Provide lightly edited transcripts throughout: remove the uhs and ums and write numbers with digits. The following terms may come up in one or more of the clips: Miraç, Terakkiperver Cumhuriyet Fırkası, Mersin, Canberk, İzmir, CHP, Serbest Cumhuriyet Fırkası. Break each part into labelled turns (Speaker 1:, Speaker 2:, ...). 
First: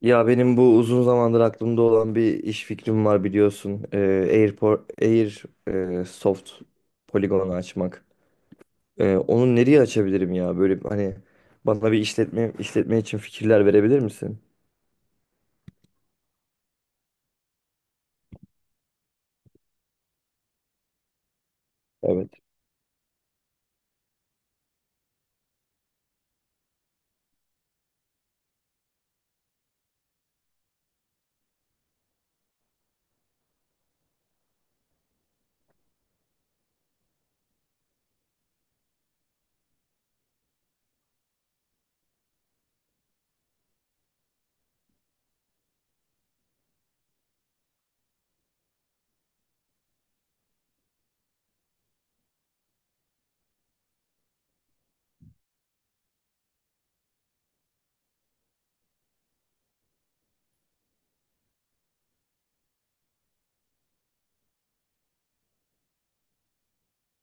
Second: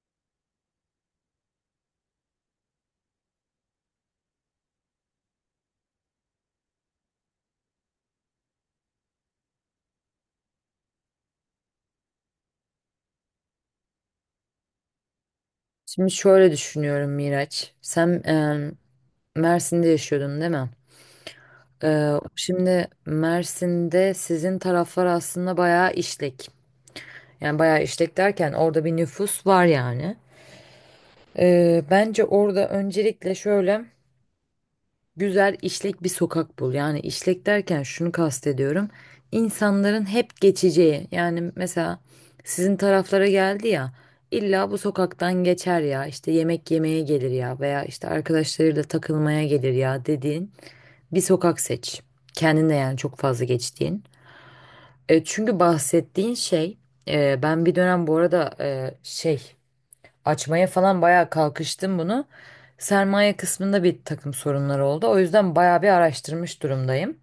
Speaker 1: Ya benim bu uzun zamandır aklımda olan bir iş fikrim var, biliyorsun. Air Soft poligonu açmak. Onu nereye açabilirim ya? Böyle hani bana bir işletme için fikirler verebilir misin?
Speaker 2: Şimdi şöyle düşünüyorum Miraç. Sen Mersin'de yaşıyordun değil mi?
Speaker 1: Evet.
Speaker 2: Şimdi Mersin'de sizin taraflar aslında bayağı işlek. Yani bayağı işlek derken orada bir nüfus var yani. Bence orada öncelikle şöyle, güzel işlek bir sokak bul. Yani işlek derken şunu kastediyorum. İnsanların hep geçeceği. Yani mesela sizin taraflara geldi ya. İlla bu sokaktan geçer ya. İşte yemek yemeye gelir ya veya işte arkadaşlarıyla takılmaya gelir ya dediğin bir sokak seç. Kendine yani çok fazla geçtiğin. Çünkü bahsettiğin şey, ben bir dönem bu arada şey açmaya falan bayağı kalkıştım bunu. Sermaye kısmında bir takım sorunlar oldu. O yüzden bayağı bir araştırmış durumdayım.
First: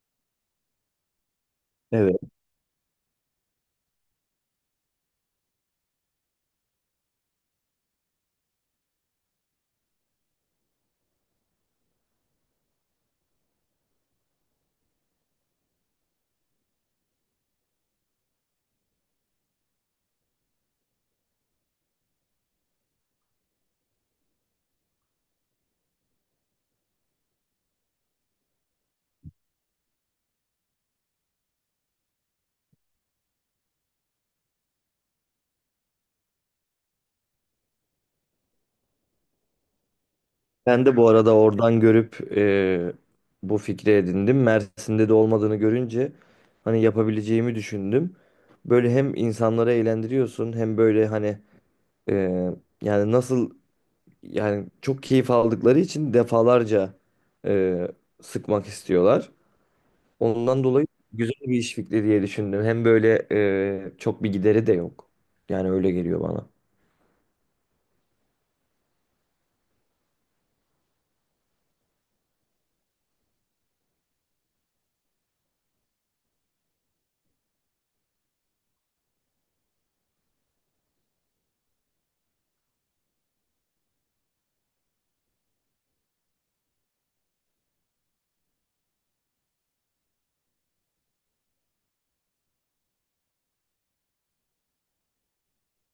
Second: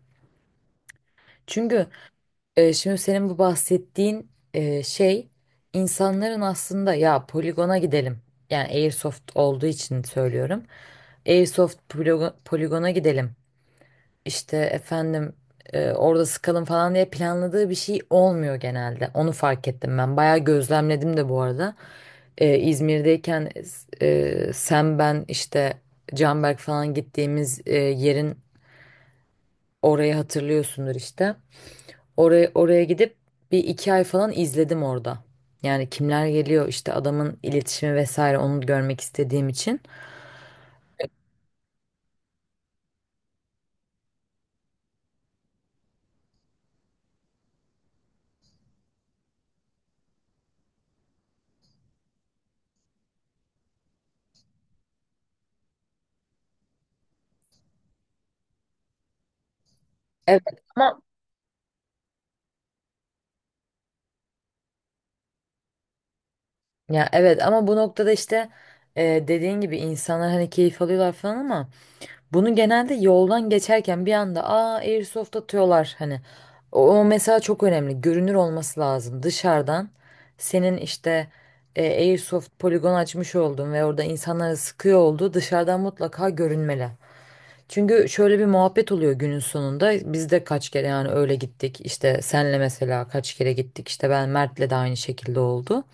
Speaker 2: Çünkü
Speaker 1: Evet.
Speaker 2: şimdi senin bu bahsettiğin şey, insanların aslında ya poligona gidelim. Yani Airsoft olduğu için söylüyorum. Airsoft poligona gidelim işte efendim, orada sıkalım falan diye planladığı bir şey olmuyor genelde. Onu fark ettim ben. Bayağı gözlemledim de bu arada. İzmir'deyken, sen ben işte Canberk falan gittiğimiz yerin, orayı hatırlıyorsundur işte. Oraya gidip bir iki ay falan izledim orada. Yani kimler geliyor işte, adamın iletişimi vesaire, onu görmek istediğim için.
Speaker 1: Ben de bu arada oradan görüp, bu fikri edindim. Mersin'de de olmadığını görünce hani yapabileceğimi düşündüm. Böyle hem insanları eğlendiriyorsun, hem böyle hani, e, yani nasıl yani çok keyif aldıkları için defalarca, e, sıkmak istiyorlar.
Speaker 2: Evet
Speaker 1: Ondan dolayı
Speaker 2: ama
Speaker 1: güzel bir iş fikri diye düşündüm. Hem böyle, çok bir gideri de yok. Yani öyle geliyor bana.
Speaker 2: Ya evet, ama bu noktada işte, dediğin gibi insanlar hani keyif alıyorlar falan ama bunu genelde yoldan geçerken bir anda aa airsoft atıyorlar hani. O mesela çok önemli, görünür olması lazım dışarıdan. Senin işte airsoft poligon açmış oldun ve orada insanlara sıkıyor olduğu dışarıdan mutlaka görünmeli. Çünkü şöyle bir muhabbet oluyor günün sonunda. Biz de kaç kere yani öyle gittik. İşte senle mesela kaç kere gittik. İşte ben Mert'le de aynı şekilde oldu.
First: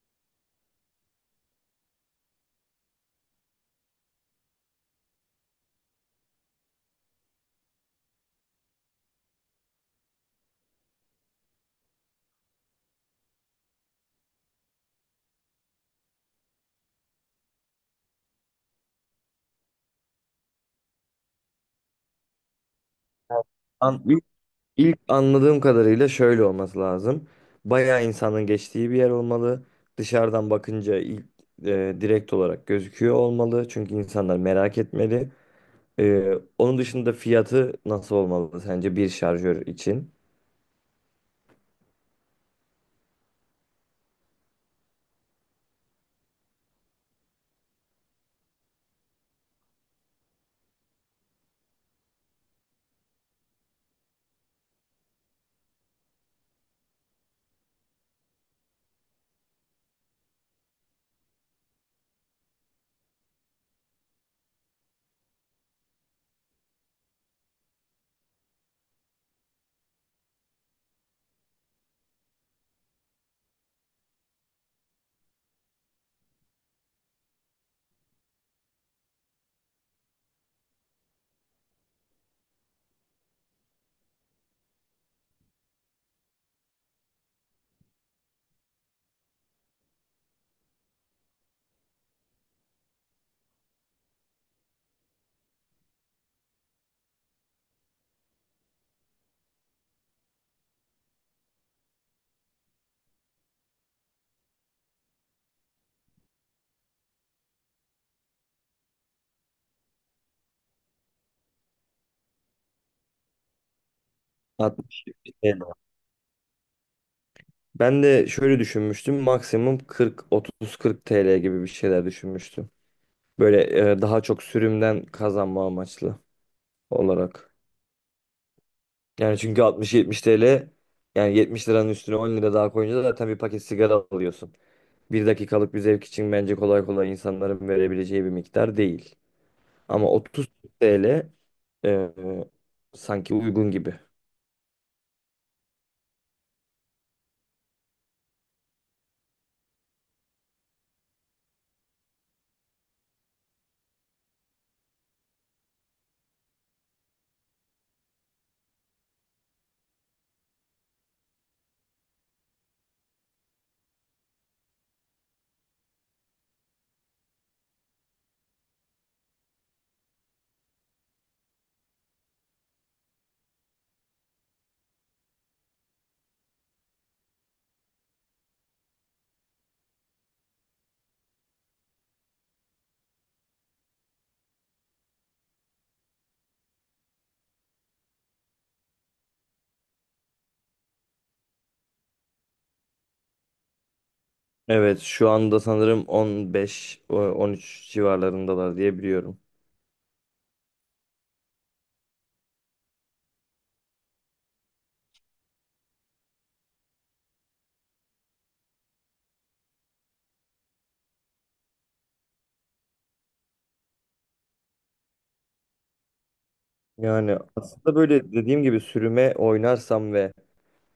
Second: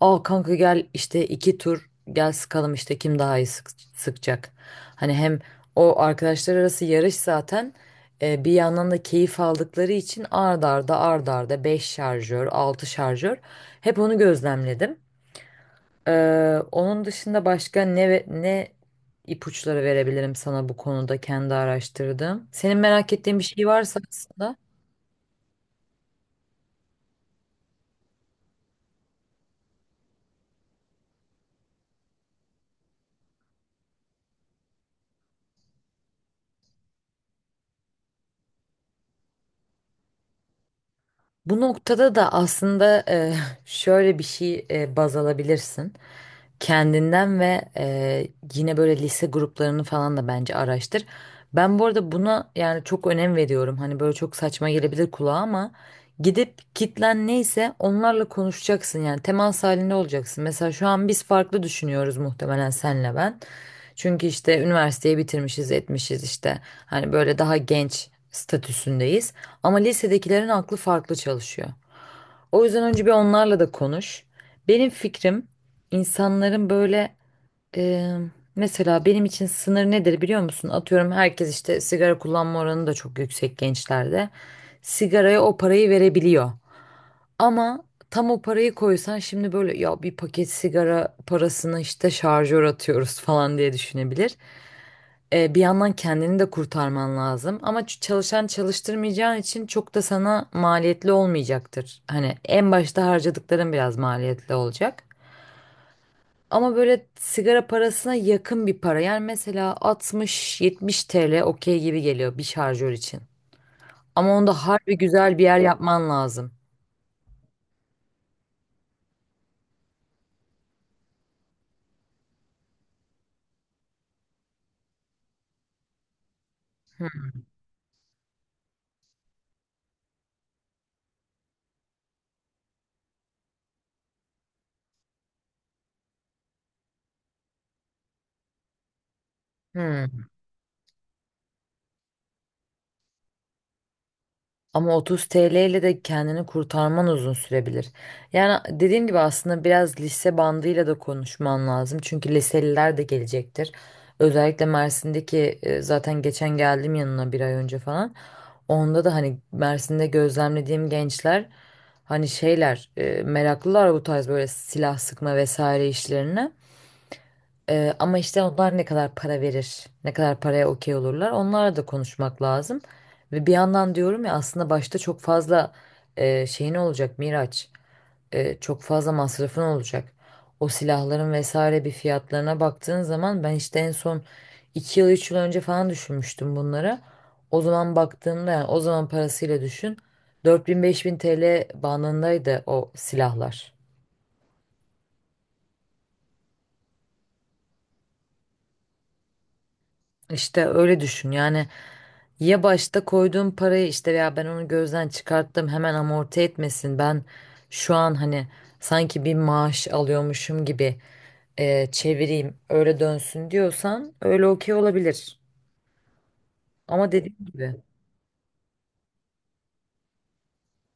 Speaker 2: Aa kanka gel işte, iki tur gel sıkalım, işte kim daha iyi sıkacak. Hani hem o arkadaşlar arası yarış zaten, bir yandan da keyif aldıkları için ard arda ard arda 5 şarjör, 6 şarjör, hep onu gözlemledim. Onun dışında başka ne ipuçları verebilirim sana bu konuda, kendi araştırdım. Senin merak ettiğin bir şey varsa
Speaker 1: İlk
Speaker 2: aslında.
Speaker 1: ilk anladığım kadarıyla şöyle olması lazım. Bayağı insanın geçtiği bir yer olmalı. Dışarıdan bakınca ilk, direkt olarak gözüküyor olmalı. Çünkü insanlar merak etmeli. Onun dışında fiyatı nasıl olmalı sence bir şarjör için?
Speaker 2: Bu noktada da aslında şöyle bir şey baz alabilirsin. Kendinden ve yine böyle lise gruplarını falan da bence araştır. Ben bu arada buna yani çok önem veriyorum. Hani böyle çok saçma gelebilir kulağa ama gidip kitlen neyse onlarla konuşacaksın. Yani temas halinde olacaksın. Mesela şu an biz farklı düşünüyoruz muhtemelen, senle ben. Çünkü işte üniversiteyi bitirmişiz, etmişiz işte. Hani böyle daha genç statüsündeyiz. Ama lisedekilerin aklı farklı çalışıyor. O yüzden önce bir onlarla da konuş. Benim fikrim, insanların böyle, e, mesela benim için sınır nedir biliyor musun? Atıyorum, herkes işte sigara kullanma oranı da çok yüksek gençlerde. Sigaraya o parayı verebiliyor. Ama tam o parayı koysan şimdi, böyle ya bir paket sigara parasını işte şarjör atıyoruz falan diye düşünebilir. Bir yandan kendini de kurtarman lazım ama çalışan çalıştırmayacağın için çok da sana maliyetli olmayacaktır. Hani en başta harcadıkların biraz maliyetli olacak. Ama böyle sigara parasına yakın bir para. Yani mesela 60-70 TL okey gibi geliyor bir şarjör için. Ama onda harbi
Speaker 1: altmış
Speaker 2: güzel bir yer yapman lazım.
Speaker 1: Ben de şöyle düşünmüştüm. Maksimum 40, 30, 40 TL gibi bir şeyler düşünmüştüm. Böyle, daha çok sürümden kazanma amaçlı olarak. Yani çünkü 60, 70 TL, yani 70 liranın üstüne 10 lira daha koyunca da zaten bir paket sigara alıyorsun. Bir dakikalık bir zevk için bence kolay kolay insanların verebileceği bir miktar değil. Ama
Speaker 2: Hmm.
Speaker 1: 30 TL e, sanki uygun gibi.
Speaker 2: Ama 30 TL ile de kendini kurtarman uzun sürebilir. Yani dediğim gibi, aslında biraz lise bandıyla da konuşman lazım. Çünkü liseliler de gelecektir. Özellikle Mersin'deki, zaten geçen geldim yanına bir ay önce falan. Onda da hani Mersin'de gözlemlediğim gençler, hani şeyler, meraklılar bu tarz böyle silah sıkma vesaire işlerine. Ama işte onlar ne kadar para verir, ne kadar paraya okey olurlar, onlarla da konuşmak lazım. Ve bir yandan diyorum ya, aslında başta çok fazla şeyin olacak Miraç, çok fazla masrafın olacak. O silahların vesaire bir fiyatlarına baktığın zaman, ben işte en son 2 yıl 3 yıl önce falan düşünmüştüm bunları. O zaman baktığımda yani, o zaman parasıyla düşün, 4.000-5.000 TL bandındaydı o silahlar.
Speaker 1: Evet, şu anda sanırım 13 civarlarındalar diye biliyorum.
Speaker 2: İşte öyle düşün yani. Ya başta koyduğum parayı işte, ya ben onu gözden çıkarttım, hemen amorti etmesin, ben şu an hani sanki bir maaş alıyormuşum gibi çevireyim öyle dönsün diyorsan öyle okey olabilir, ama dediğim
Speaker 1: Yani
Speaker 2: gibi.
Speaker 1: aslında, böyle dediğim gibi, sürüme oynarsam ve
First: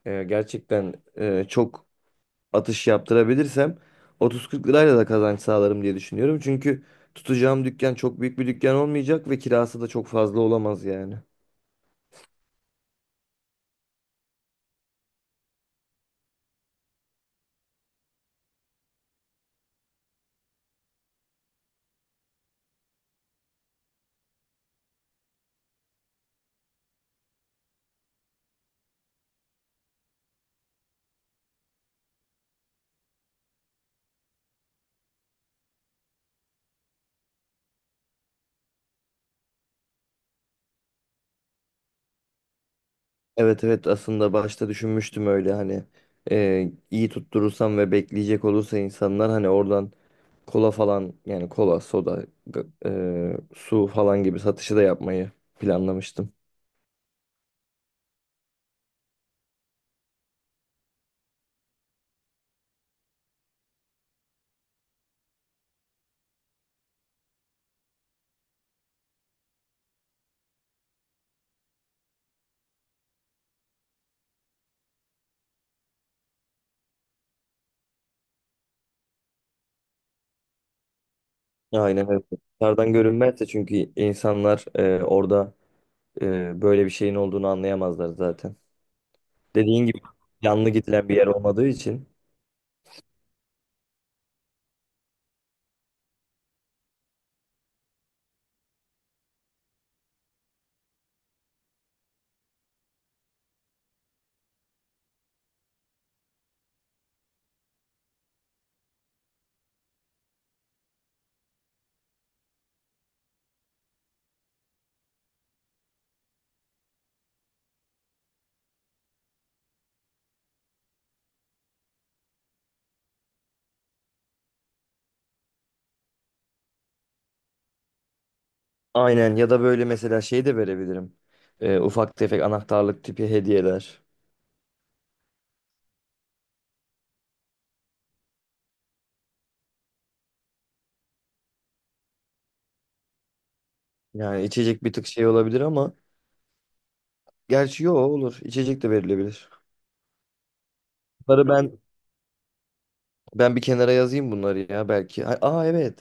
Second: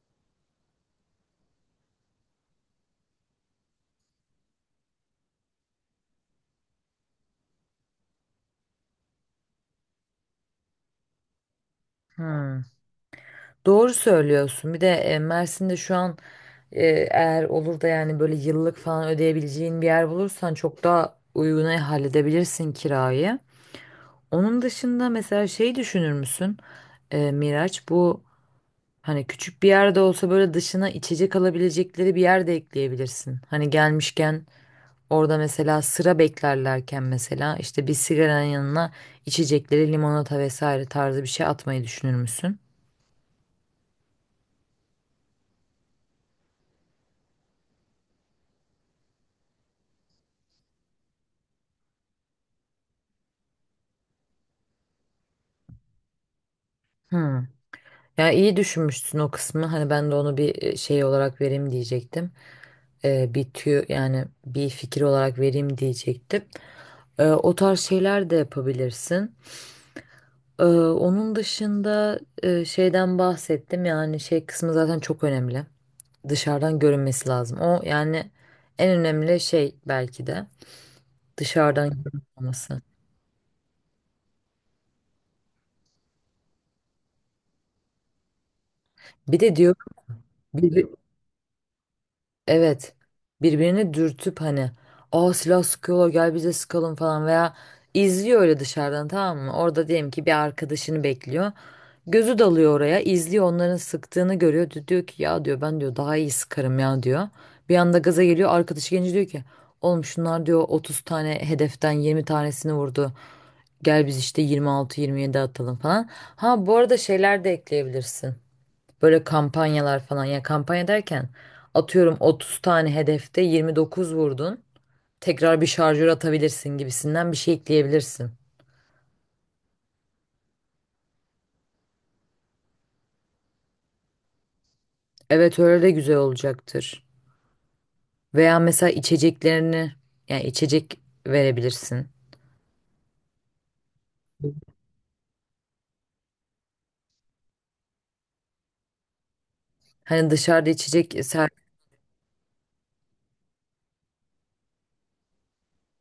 Speaker 1: gerçekten çok atış yaptırabilirsem, 30-40 lirayla da kazanç sağlarım diye düşünüyorum. Çünkü tutacağım dükkan çok büyük bir dükkan olmayacak ve kirası da çok fazla olamaz yani.
Speaker 2: Hmm, doğru söylüyorsun. Bir de Mersin'de şu an, e, eğer olur da yani böyle yıllık falan ödeyebileceğin bir yer bulursan çok daha uyguna halledebilirsin kirayı. Onun dışında mesela şey düşünür müsün? Miraç, bu hani küçük bir yerde olsa böyle dışına içecek alabilecekleri bir yer de ekleyebilirsin. Hani gelmişken orada mesela sıra beklerlerken, mesela işte bir sigaranın yanına içecekleri, limonata vesaire tarzı bir şey atmayı düşünür müsün?
Speaker 1: Evet, evet, aslında başta düşünmüştüm öyle, hani, iyi tutturursam ve bekleyecek olursa insanlar hani oradan kola falan, yani kola, soda, su falan gibi satışı da yapmayı planlamıştım.
Speaker 2: Hmm. Ya iyi düşünmüşsün o kısmı. Hani ben de onu bir şey olarak vereyim diyecektim. Bir tüyo yani bir fikir olarak vereyim diyecektim. O tarz şeyler de yapabilirsin. Onun dışında şeyden bahsettim, yani şey kısmı zaten çok önemli. Dışarıdan görünmesi lazım. O yani en önemli şey belki de dışarıdan
Speaker 1: Aynen öyle.
Speaker 2: görünmesi.
Speaker 1: Dışarıdan görünmezse çünkü insanlar orada, böyle bir şeyin olduğunu anlayamazlar zaten.
Speaker 2: Bir de diyor
Speaker 1: Dediğin gibi, yanlı
Speaker 2: bir,
Speaker 1: gidilen bir yer olmadığı için.
Speaker 2: evet, birbirini dürtüp hani aa silah sıkıyorlar gel bize sıkalım falan, veya izliyor öyle dışarıdan, tamam mı? Orada diyelim ki bir arkadaşını bekliyor. Gözü dalıyor oraya, izliyor, onların sıktığını görüyor. Diyor ki, ya diyor, ben diyor daha iyi sıkarım ya diyor. Bir anda gaza geliyor, arkadaşı gelince diyor ki, oğlum şunlar diyor 30 tane hedeften 20 tanesini vurdu. Gel biz işte 26-27 atalım falan. Ha bu arada şeyler de ekleyebilirsin. Böyle kampanyalar falan, ya kampanya derken, atıyorum 30 tane hedefte 29 vurdun, tekrar bir şarjör atabilirsin gibisinden bir şey ekleyebilirsin.
Speaker 1: Aynen. Ya da böyle mesela şey de verebilirim. Ufak tefek anahtarlık tipi hediyeler.
Speaker 2: Evet, öyle de güzel olacaktır. Veya mesela içeceklerini, yani içecek verebilirsin.
Speaker 1: Yani içecek bir tık şey olabilir ama, gerçi yo, olur. İçecek de verilebilir.
Speaker 2: Hani dışarıda içecek
Speaker 1: Bunları
Speaker 2: ser,
Speaker 1: ben Ben bir kenara yazayım bunları ya belki. Ha- Aa Evet.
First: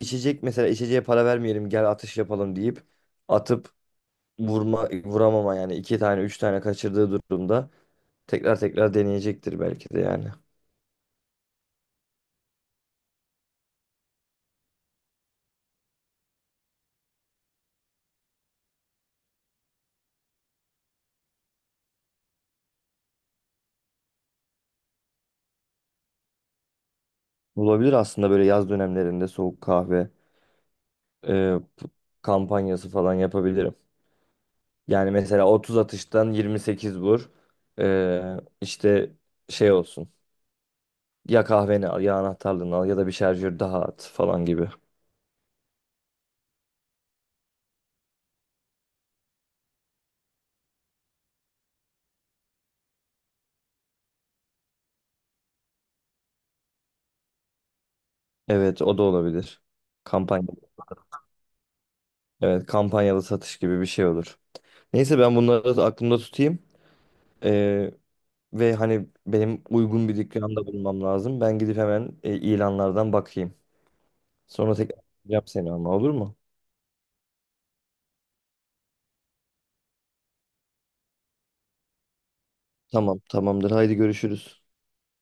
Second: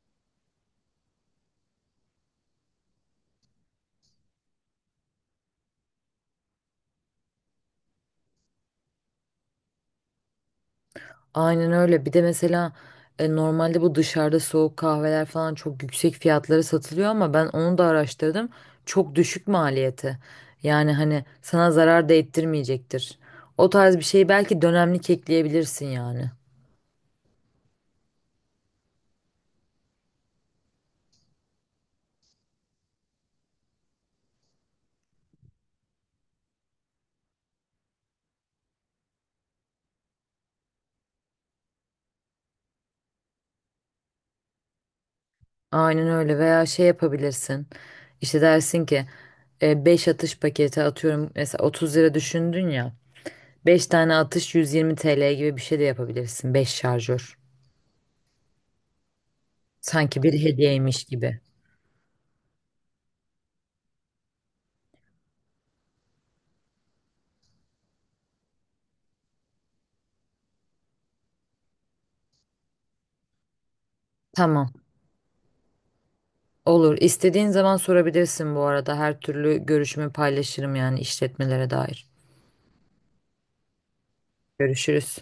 Speaker 1: İçecek mesela, içeceğe para vermeyelim, gel atış yapalım deyip atıp, vurma vuramama, yani iki tane üç tane kaçırdığı durumda tekrar tekrar deneyecektir belki de yani.
Speaker 2: aynen öyle. Bir de mesela normalde bu dışarıda soğuk kahveler falan çok yüksek fiyatlara satılıyor ama ben onu da araştırdım. Çok düşük maliyeti. Yani hani sana zarar da ettirmeyecektir. O tarz bir şeyi belki dönemlik ekleyebilirsin yani.
Speaker 1: Olabilir aslında, böyle yaz dönemlerinde soğuk kahve e, p- kampanyası falan yapabilirim. Yani mesela 30 atıştan 28 vur. E, işte şey olsun. Ya kahveni al, ya anahtarlığını al, ya da bir şarjör daha at falan gibi.
Speaker 2: Aynen öyle, veya şey yapabilirsin. İşte dersin ki 5 atış paketi atıyorum, mesela 30 lira düşündün ya. 5 tane atış 120 TL gibi bir şey de yapabilirsin. 5 şarjör.
Speaker 1: Evet, o da olabilir.
Speaker 2: Sanki bir
Speaker 1: Kampanya.
Speaker 2: hediyeymiş gibi.
Speaker 1: Evet, kampanyalı satış gibi bir şey olur. Neyse, ben bunları da aklımda tutayım. E, Ve hani benim uygun bir dükkanda bulmam lazım. Ben gidip hemen, ilanlardan bakayım.
Speaker 2: Tamam.
Speaker 1: Sonra tekrar arayacağım seni, ama olur mu?
Speaker 2: Olur. İstediğin zaman sorabilirsin bu arada. Her türlü görüşümü paylaşırım yani işletmelere dair.
Speaker 1: Tamam, tamamdır. Haydi, görüşürüz.
Speaker 2: Görüşürüz.